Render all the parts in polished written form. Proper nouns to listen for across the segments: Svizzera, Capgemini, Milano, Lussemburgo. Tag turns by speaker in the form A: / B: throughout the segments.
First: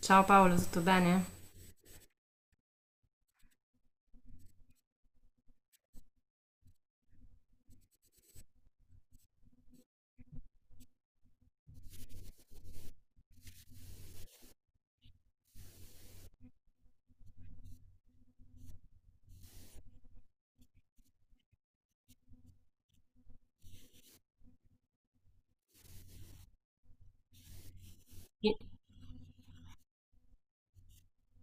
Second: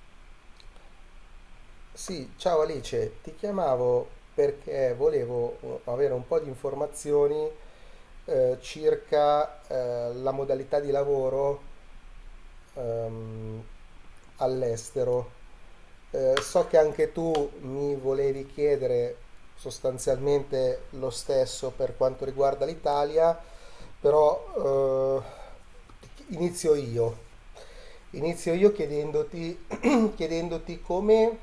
A: Ciao Paolo, tutto bene?
B: Sì, ciao Alice, ti chiamavo perché volevo avere un po' di informazioni circa la modalità di lavoro ehm, all'estero. So che anche tu mi volevi chiedere sostanzialmente lo stesso per quanto riguarda l'Italia, però inizio io. Inizio
A: Sì.
B: io chiedendoti, chiedendoti come,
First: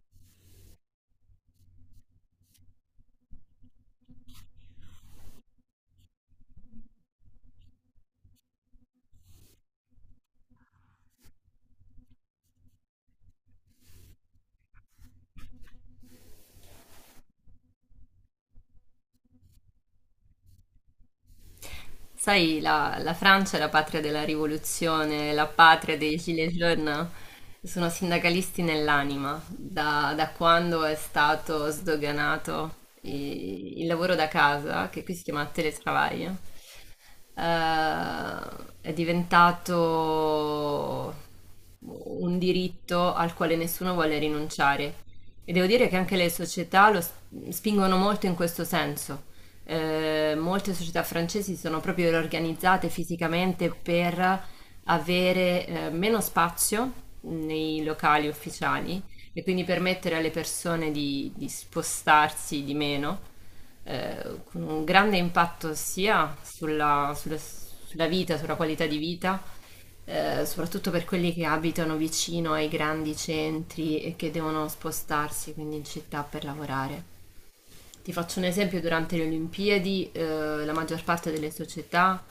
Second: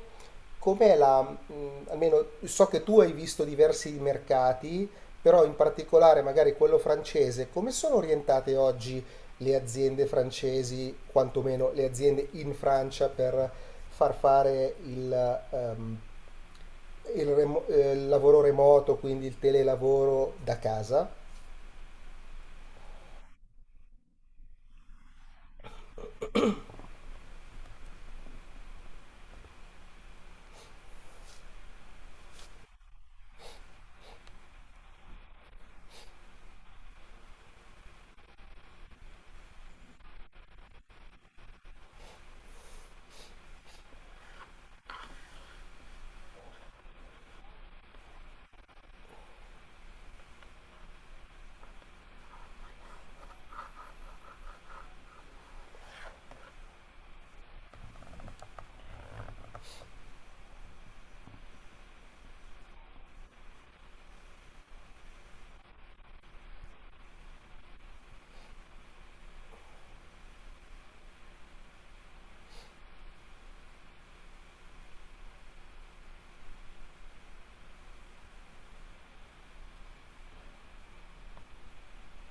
B: com'è la, almeno so che tu hai visto diversi mercati, però in particolare magari quello francese, come sono orientate oggi le aziende francesi, quantomeno le aziende in Francia, per far fare il, il lavoro remoto, quindi il telelavoro da casa.
A: Sai, la Francia è la patria della rivoluzione, la patria dei gilets jaunes. Sono sindacalisti nell'anima, da quando è stato sdoganato il lavoro da casa, che qui si chiama teletravaglio, è diventato un diritto al quale nessuno vuole rinunciare. E devo dire che anche le società spingono molto in questo senso. Molte società francesi sono proprio organizzate fisicamente per avere meno spazio nei locali ufficiali e quindi permettere alle persone di spostarsi di meno, con un grande impatto sia sulla vita, sulla qualità di vita, soprattutto per quelli che abitano vicino ai grandi centri e che devono spostarsi quindi in città per lavorare. Ti faccio un esempio, durante le Olimpiadi la maggior parte delle società,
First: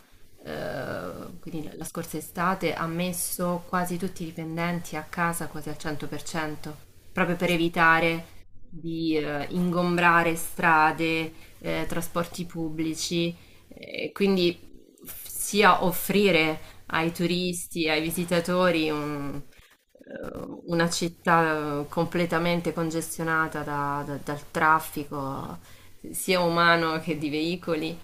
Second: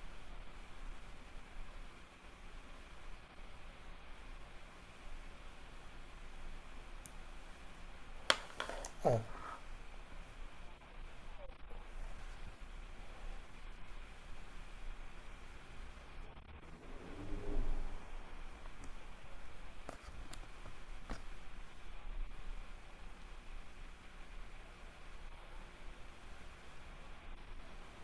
A: quindi la scorsa estate, ha messo quasi tutti i dipendenti a casa quasi al 100%, proprio per evitare di
B: Ah,
A: ingombrare strade, trasporti pubblici, quindi sia offrire ai turisti, ai visitatori una città completamente congestionata dal traffico sia umano che di veicoli,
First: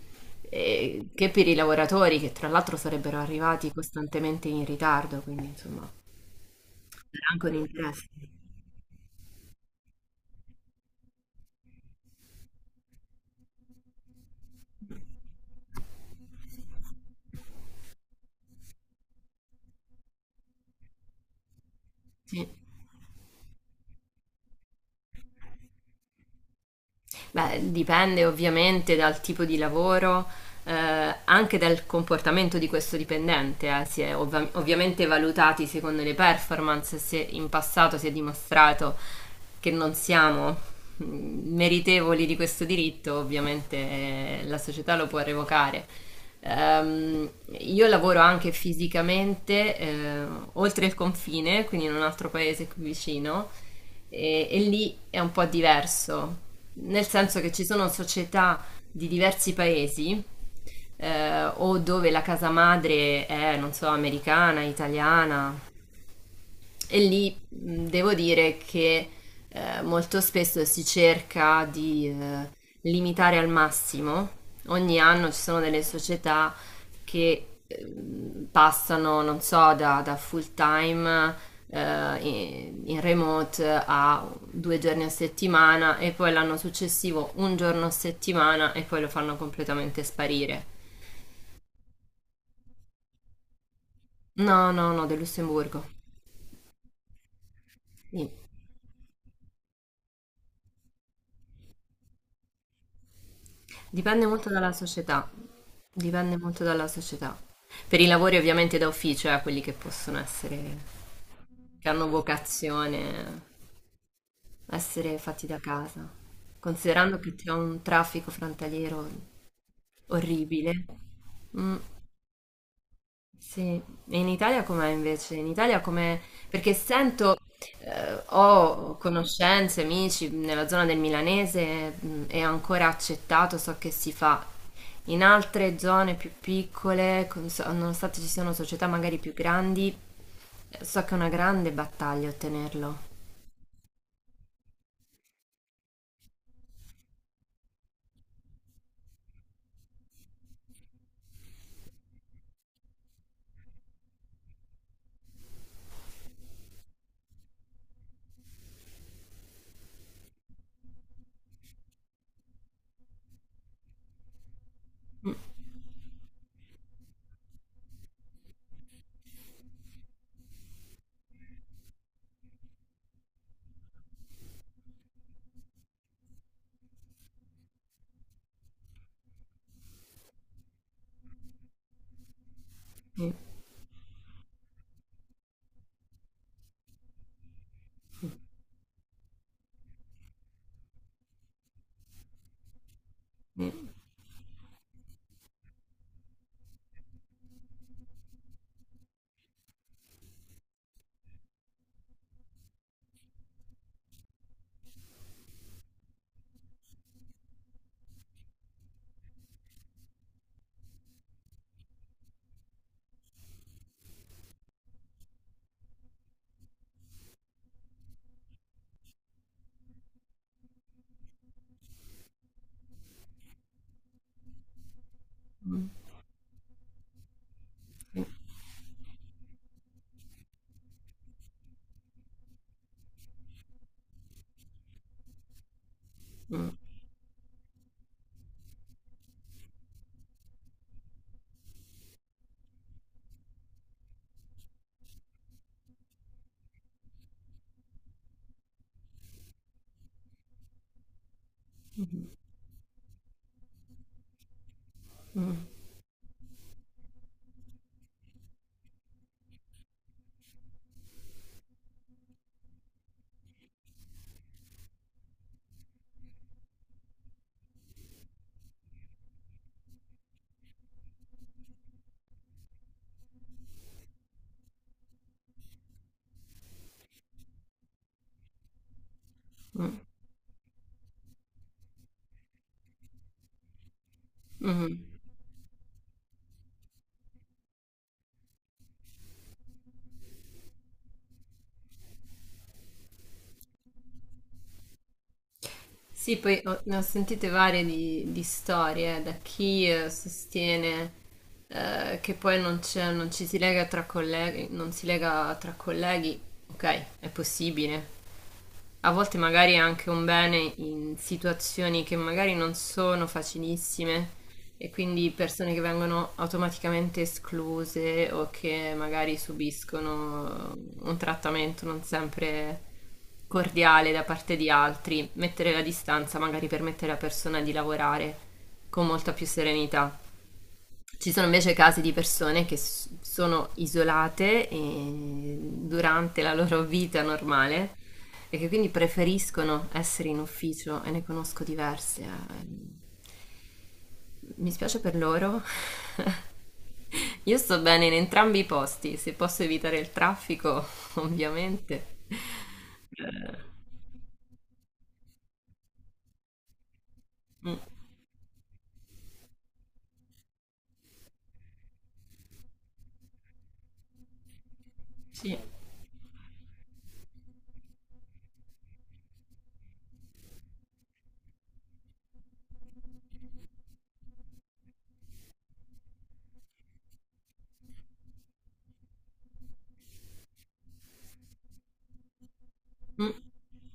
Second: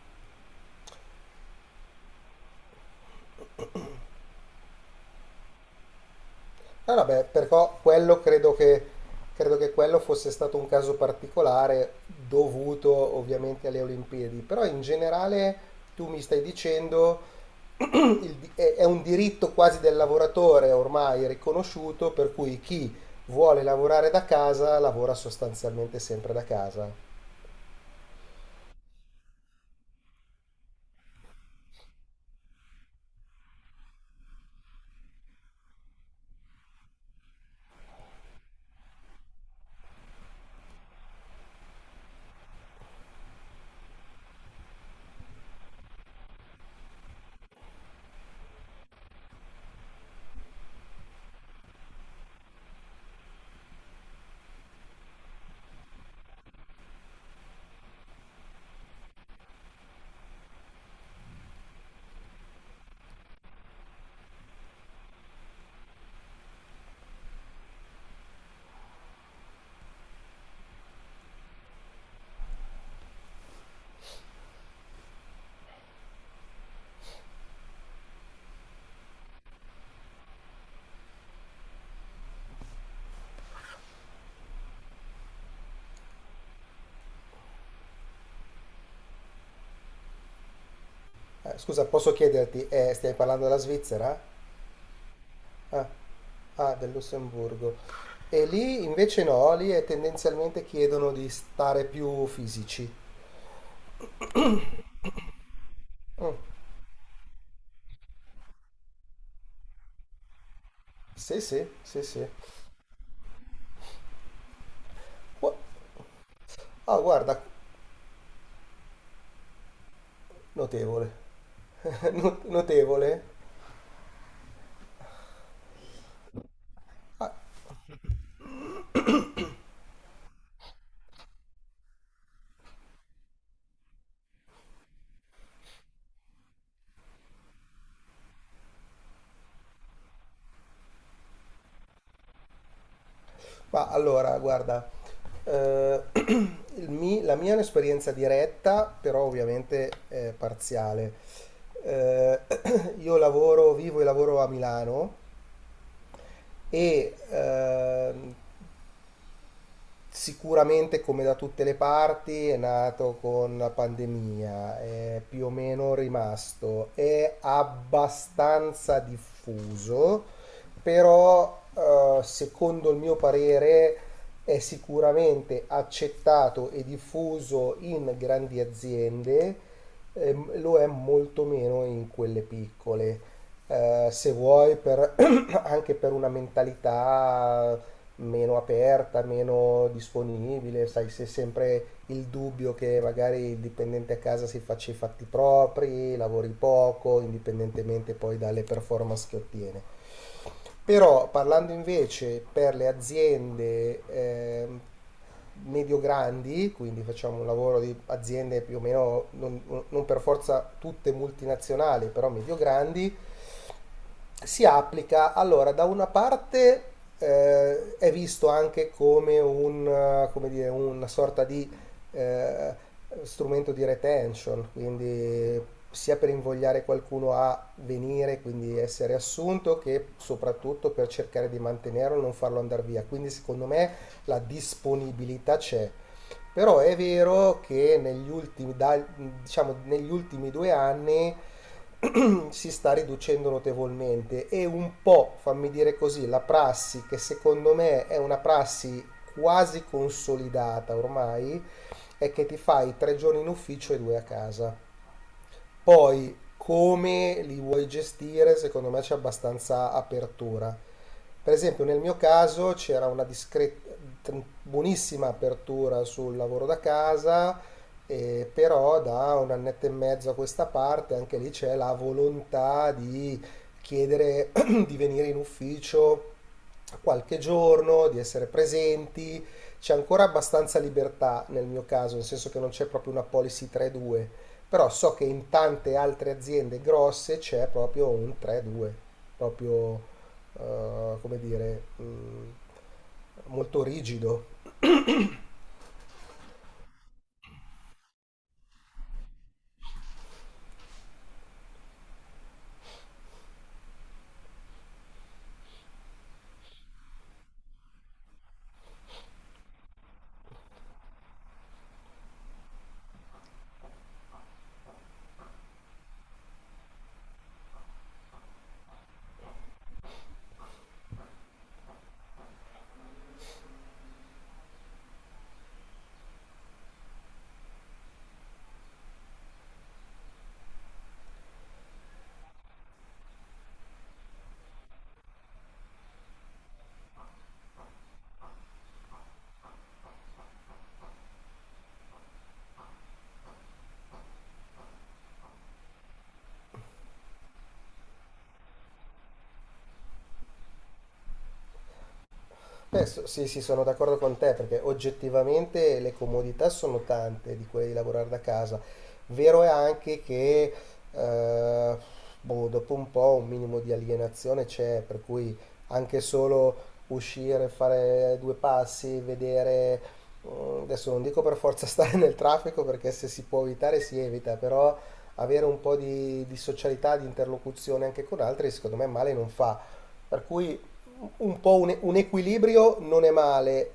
A: che per i lavoratori che tra l'altro sarebbero arrivati costantemente in ritardo, quindi insomma
B: ah, vabbè,
A: era anche un
B: però
A: interesse.
B: credo che quello fosse stato un caso particolare dovuto ovviamente alle Olimpiadi, però in generale tu mi stai dicendo è un diritto quasi del lavoratore ormai riconosciuto, per
A: Sì.
B: cui chi vuole lavorare da casa lavora sostanzialmente sempre da casa.
A: Beh, dipende ovviamente dal tipo di lavoro, eh, anche dal comportamento di questo dipendente. Ovviamente valutati secondo le performance, se in passato si è dimostrato che non siamo meritevoli di questo diritto, ovviamente la società lo può revocare. Ehm, io lavoro anche fisicamente oltre il confine, quindi in un altro paese qui vicino, e lì è un po' diverso, nel senso che ci sono società di diversi paesi o dove la casa madre è, non so, americana, italiana, e lì devo dire che molto spesso si cerca di limitare al massimo. Ogni anno ci sono delle società che passano, non so, da full time in, in remote a due giorni a settimana e poi l'anno successivo un giorno a settimana e poi lo fanno completamente sparire.
B: Scusa, posso chiederti, stiamo parlando della Svizzera?
A: No, no, no, del Lussemburgo.
B: Ah, ah, del Lussemburgo.
A: Sì.
B: E lì invece no, lì è tendenzialmente chiedono di stare più fisici.
A: Dipende molto dalla società,
B: Mm,
A: dipende molto dalla società. Per i lavori ovviamente da ufficio, quelli che possono essere,
B: sì, sì,
A: che
B: sì,
A: hanno
B: sì.
A: vocazione, essere fatti
B: Gu-
A: da casa.
B: Ah,
A: Considerando che
B: guarda,
A: c'è un traffico frontaliero orribile.
B: notevole.
A: Mm.
B: Notevole.
A: Sì, e in Italia com'è invece? In Italia com'è? Perché sento, ho conoscenze, amici nella zona del Milanese, è ancora accettato, so che si fa. In altre zone più piccole, nonostante ci siano società magari più grandi, so che è una grande battaglia ottenerlo.
B: Ma allora, guarda, la mia è un'esperienza diretta, però ovviamente è parziale. Eh, io lavoro, vivo e lavoro a Milano e sicuramente come da tutte le parti è nato con la pandemia, è più o meno rimasto, è abbastanza diffuso, però secondo il mio parere è sicuramente accettato e diffuso in grandi aziende e lo è molto meno in quelle piccole. Se vuoi, per, anche per una mentalità meno aperta, meno disponibile, sai, c'è sempre il dubbio che magari il dipendente a casa si faccia i fatti propri, lavori poco, indipendentemente poi dalle performance che ottiene. Però parlando invece per le aziende medio-grandi, quindi facciamo un lavoro di aziende più o meno, non per forza tutte multinazionali, però medio-grandi, si applica, allora, da una parte è visto anche come, un, come dire, una sorta di eh, strumento di retention, quindi
A: Mm,
B: sia per invogliare qualcuno a venire, quindi essere assunto, che soprattutto per cercare di mantenerlo e non farlo andare via. Quindi secondo me la disponibilità c'è.
A: mm,
B: Però è vero che diciamo, negli ultimi 2 anni si sta riducendo notevolmente e un po', fammi dire così, la prassi che secondo me è una prassi quasi consolidata ormai è che ti fai 3 giorni in ufficio e due a casa. Poi come li vuoi gestire, secondo me c'è abbastanza apertura. Per esempio, nel mio caso c'era una discreta, buonissima apertura sul lavoro da casa, però da un annetto e mezzo a questa parte anche lì c'è la volontà di chiedere di venire in ufficio a qualche giorno, di essere presenti. C'è
A: mm,
B: ancora abbastanza libertà nel mio caso, nel senso che non c'è proprio una policy 3-2,
A: mm,
B: però
A: mm.
B: so che in tante altre aziende grosse c'è proprio un 3-2, proprio come dire, molto rigido.
A: Sì, poi ne ho sentite varie di storie, da chi sostiene che poi non ci si lega tra colleghi, non si lega tra colleghi, ok, è possibile, a volte magari è anche un bene in situazioni che magari non sono facilissime e quindi persone che vengono automaticamente escluse o che magari subiscono un trattamento non sempre cordiale da parte di altri, mettere la distanza magari permette alla persona di lavorare con molta più serenità. Ci sono invece casi di persone sono isolate e durante la loro vita normale e che quindi preferiscono essere in ufficio e ne conosco diverse. Mi spiace per loro. Io sto bene in entrambi i posti, se posso evitare il traffico, ovviamente.
B: Sì,
A: Eh,
B: sì, sono d'accordo con te perché oggettivamente le comodità sono tante di
A: mm,
B: quelle di lavorare da casa. Vero è anche che eh, boh, dopo un po' un minimo di alienazione c'è, per cui
A: sì,
B: anche solo uscire, fare due passi, vedere, adesso non dico per forza stare nel traffico perché se si può evitare si evita, però avere un po' di socialità, di interlocuzione anche con altri, secondo me male non fa. Per cui un po' un equilibrio non è
A: mm,
B: male.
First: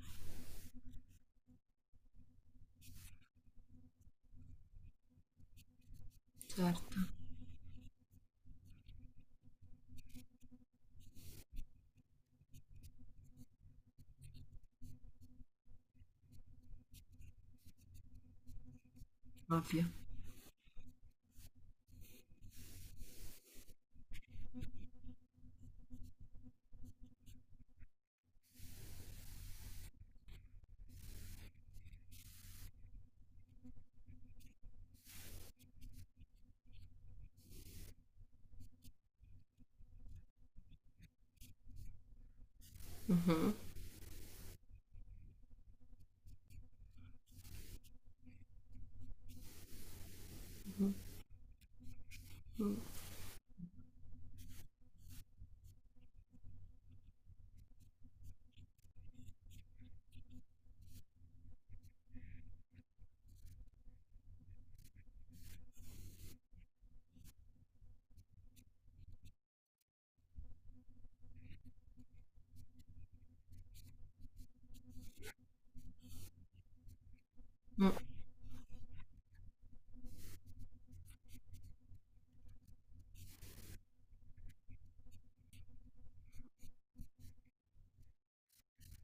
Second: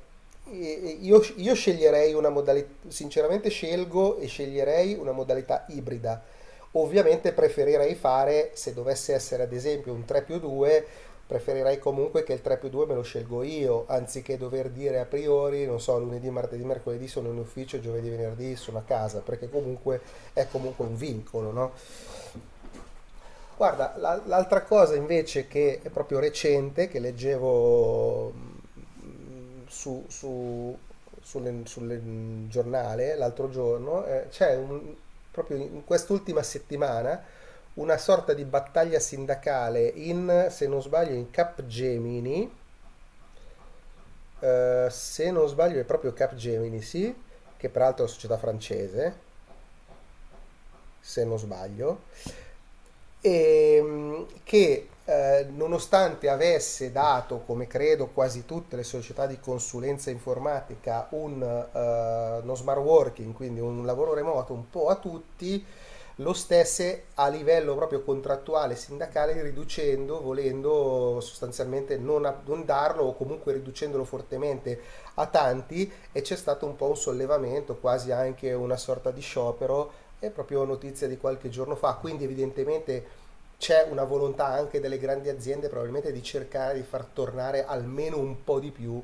B: Io sceglierei una modalità, sinceramente scelgo e sceglierei una modalità ibrida.
A: certo,
B: Ovviamente preferirei fare, se dovesse essere ad esempio un 3 più 2, preferirei comunque che il 3 più 2 me lo scelgo io, anziché dover dire a priori, non so, lunedì, martedì, mercoledì sono in ufficio, giovedì, venerdì sono a casa, perché
A: ovvio.
B: comunque è comunque un vincolo, no? Guarda, l'altra cosa invece che è proprio recente, che leggevo giornale l'altro giorno, proprio in quest'ultima settimana una sorta di battaglia sindacale in, se non sbaglio, in Capgemini,
A: Mhm,
B: se non sbaglio è proprio Capgemini, sì, che peraltro è una società francese, se non sbaglio
A: mm,
B: che nonostante avesse dato, come credo quasi tutte le società di consulenza informatica, uno smart working, quindi un lavoro remoto un po' a tutti, lo stesse a livello proprio contrattuale sindacale riducendo, volendo sostanzialmente non darlo o comunque riducendolo fortemente a tanti e c'è stato un po' un sollevamento,
A: mm.
B: quasi anche una sorta di sciopero, è proprio notizia di qualche giorno fa, quindi evidentemente c'è una volontà anche delle grandi aziende probabilmente di cercare di far tornare almeno un po' di più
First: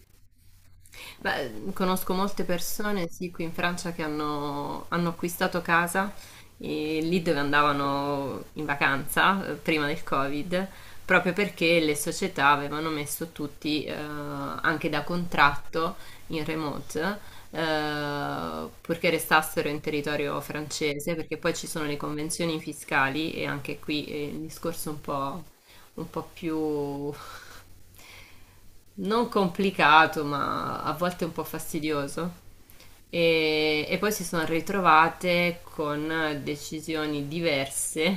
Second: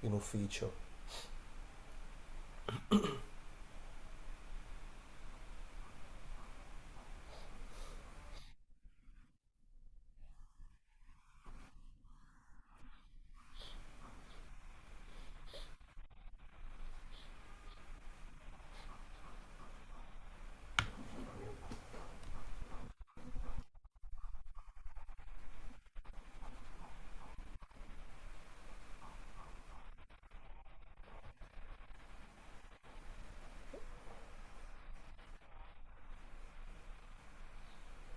B: in ufficio.
A: Beh, conosco molte persone, sì, qui in Francia che hanno acquistato casa lì dove andavano in vacanza prima del Covid, proprio perché le società avevano messo tutti anche da contratto in remote, purché restassero in territorio francese, perché poi ci sono le convenzioni fiscali e anche qui è il discorso un po' più non complicato, ma a volte un po' fastidioso. E poi si sono ritrovate con decisioni diverse,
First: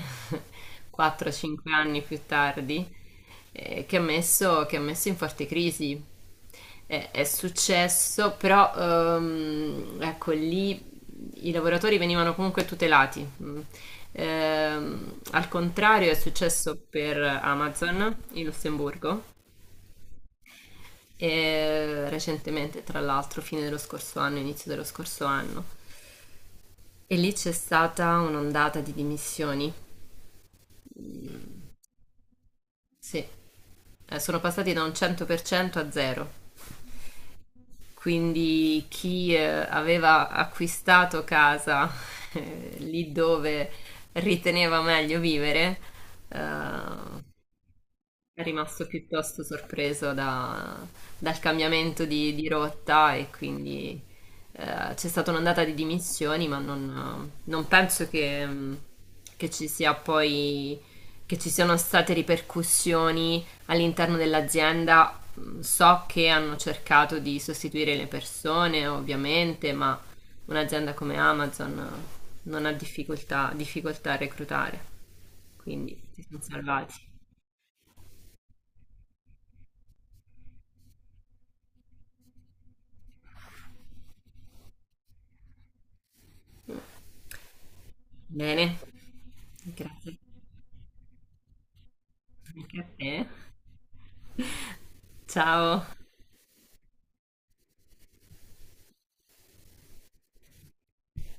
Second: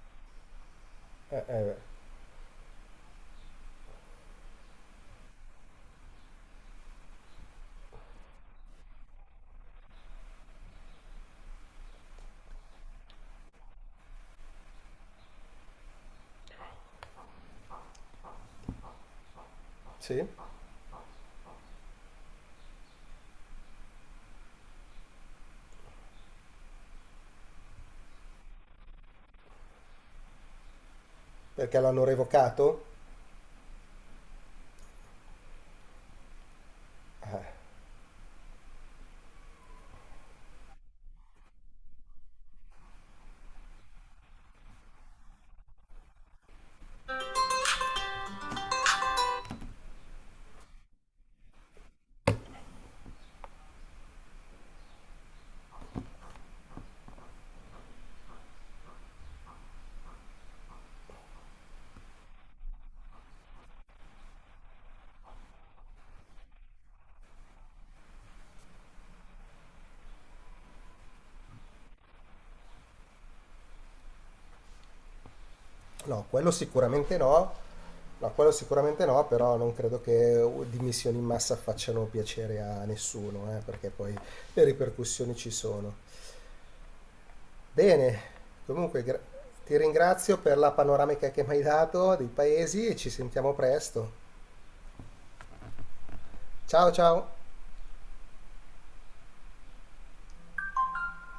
A: 4-5
B: Eh.
A: anni più tardi, che ha messo in forte crisi. È successo, però ecco lì i lavoratori venivano comunque tutelati. Mm. Al contrario è successo per Amazon in Lussemburgo
B: Sì?
A: e recentemente, tra l'altro, fine dello scorso anno, inizio dello scorso anno. E lì c'è stata un'ondata di dimissioni.
B: Perché l'hanno revocato?
A: Sì. Sono passati da un 100% a zero.
B: Eh,
A: Quindi chi aveva acquistato casa lì dove riteneva meglio vivere, eh, è rimasto piuttosto sorpreso dal cambiamento di rotta e quindi c'è stata un'ondata di dimissioni, ma non penso che, che ci sia poi, che ci siano state ripercussioni all'interno dell'azienda. Mh. So che hanno cercato di sostituire le persone, ovviamente, ma un'azienda come Amazon non ha difficoltà, difficoltà a reclutare, quindi si
B: no,
A: sono
B: quello
A: salvati.
B: sicuramente no. No, quello sicuramente no, però non credo che dimissioni in massa facciano piacere a nessuno, perché poi le ripercussioni ci sono. Bene,
A: Bene.
B: comunque gra- ti
A: Grazie
B: ringrazio per la panoramica che mi hai dato dei
A: anche a
B: paesi e ci
A: te.
B: sentiamo presto.
A: Ciao.
B: Ciao ciao!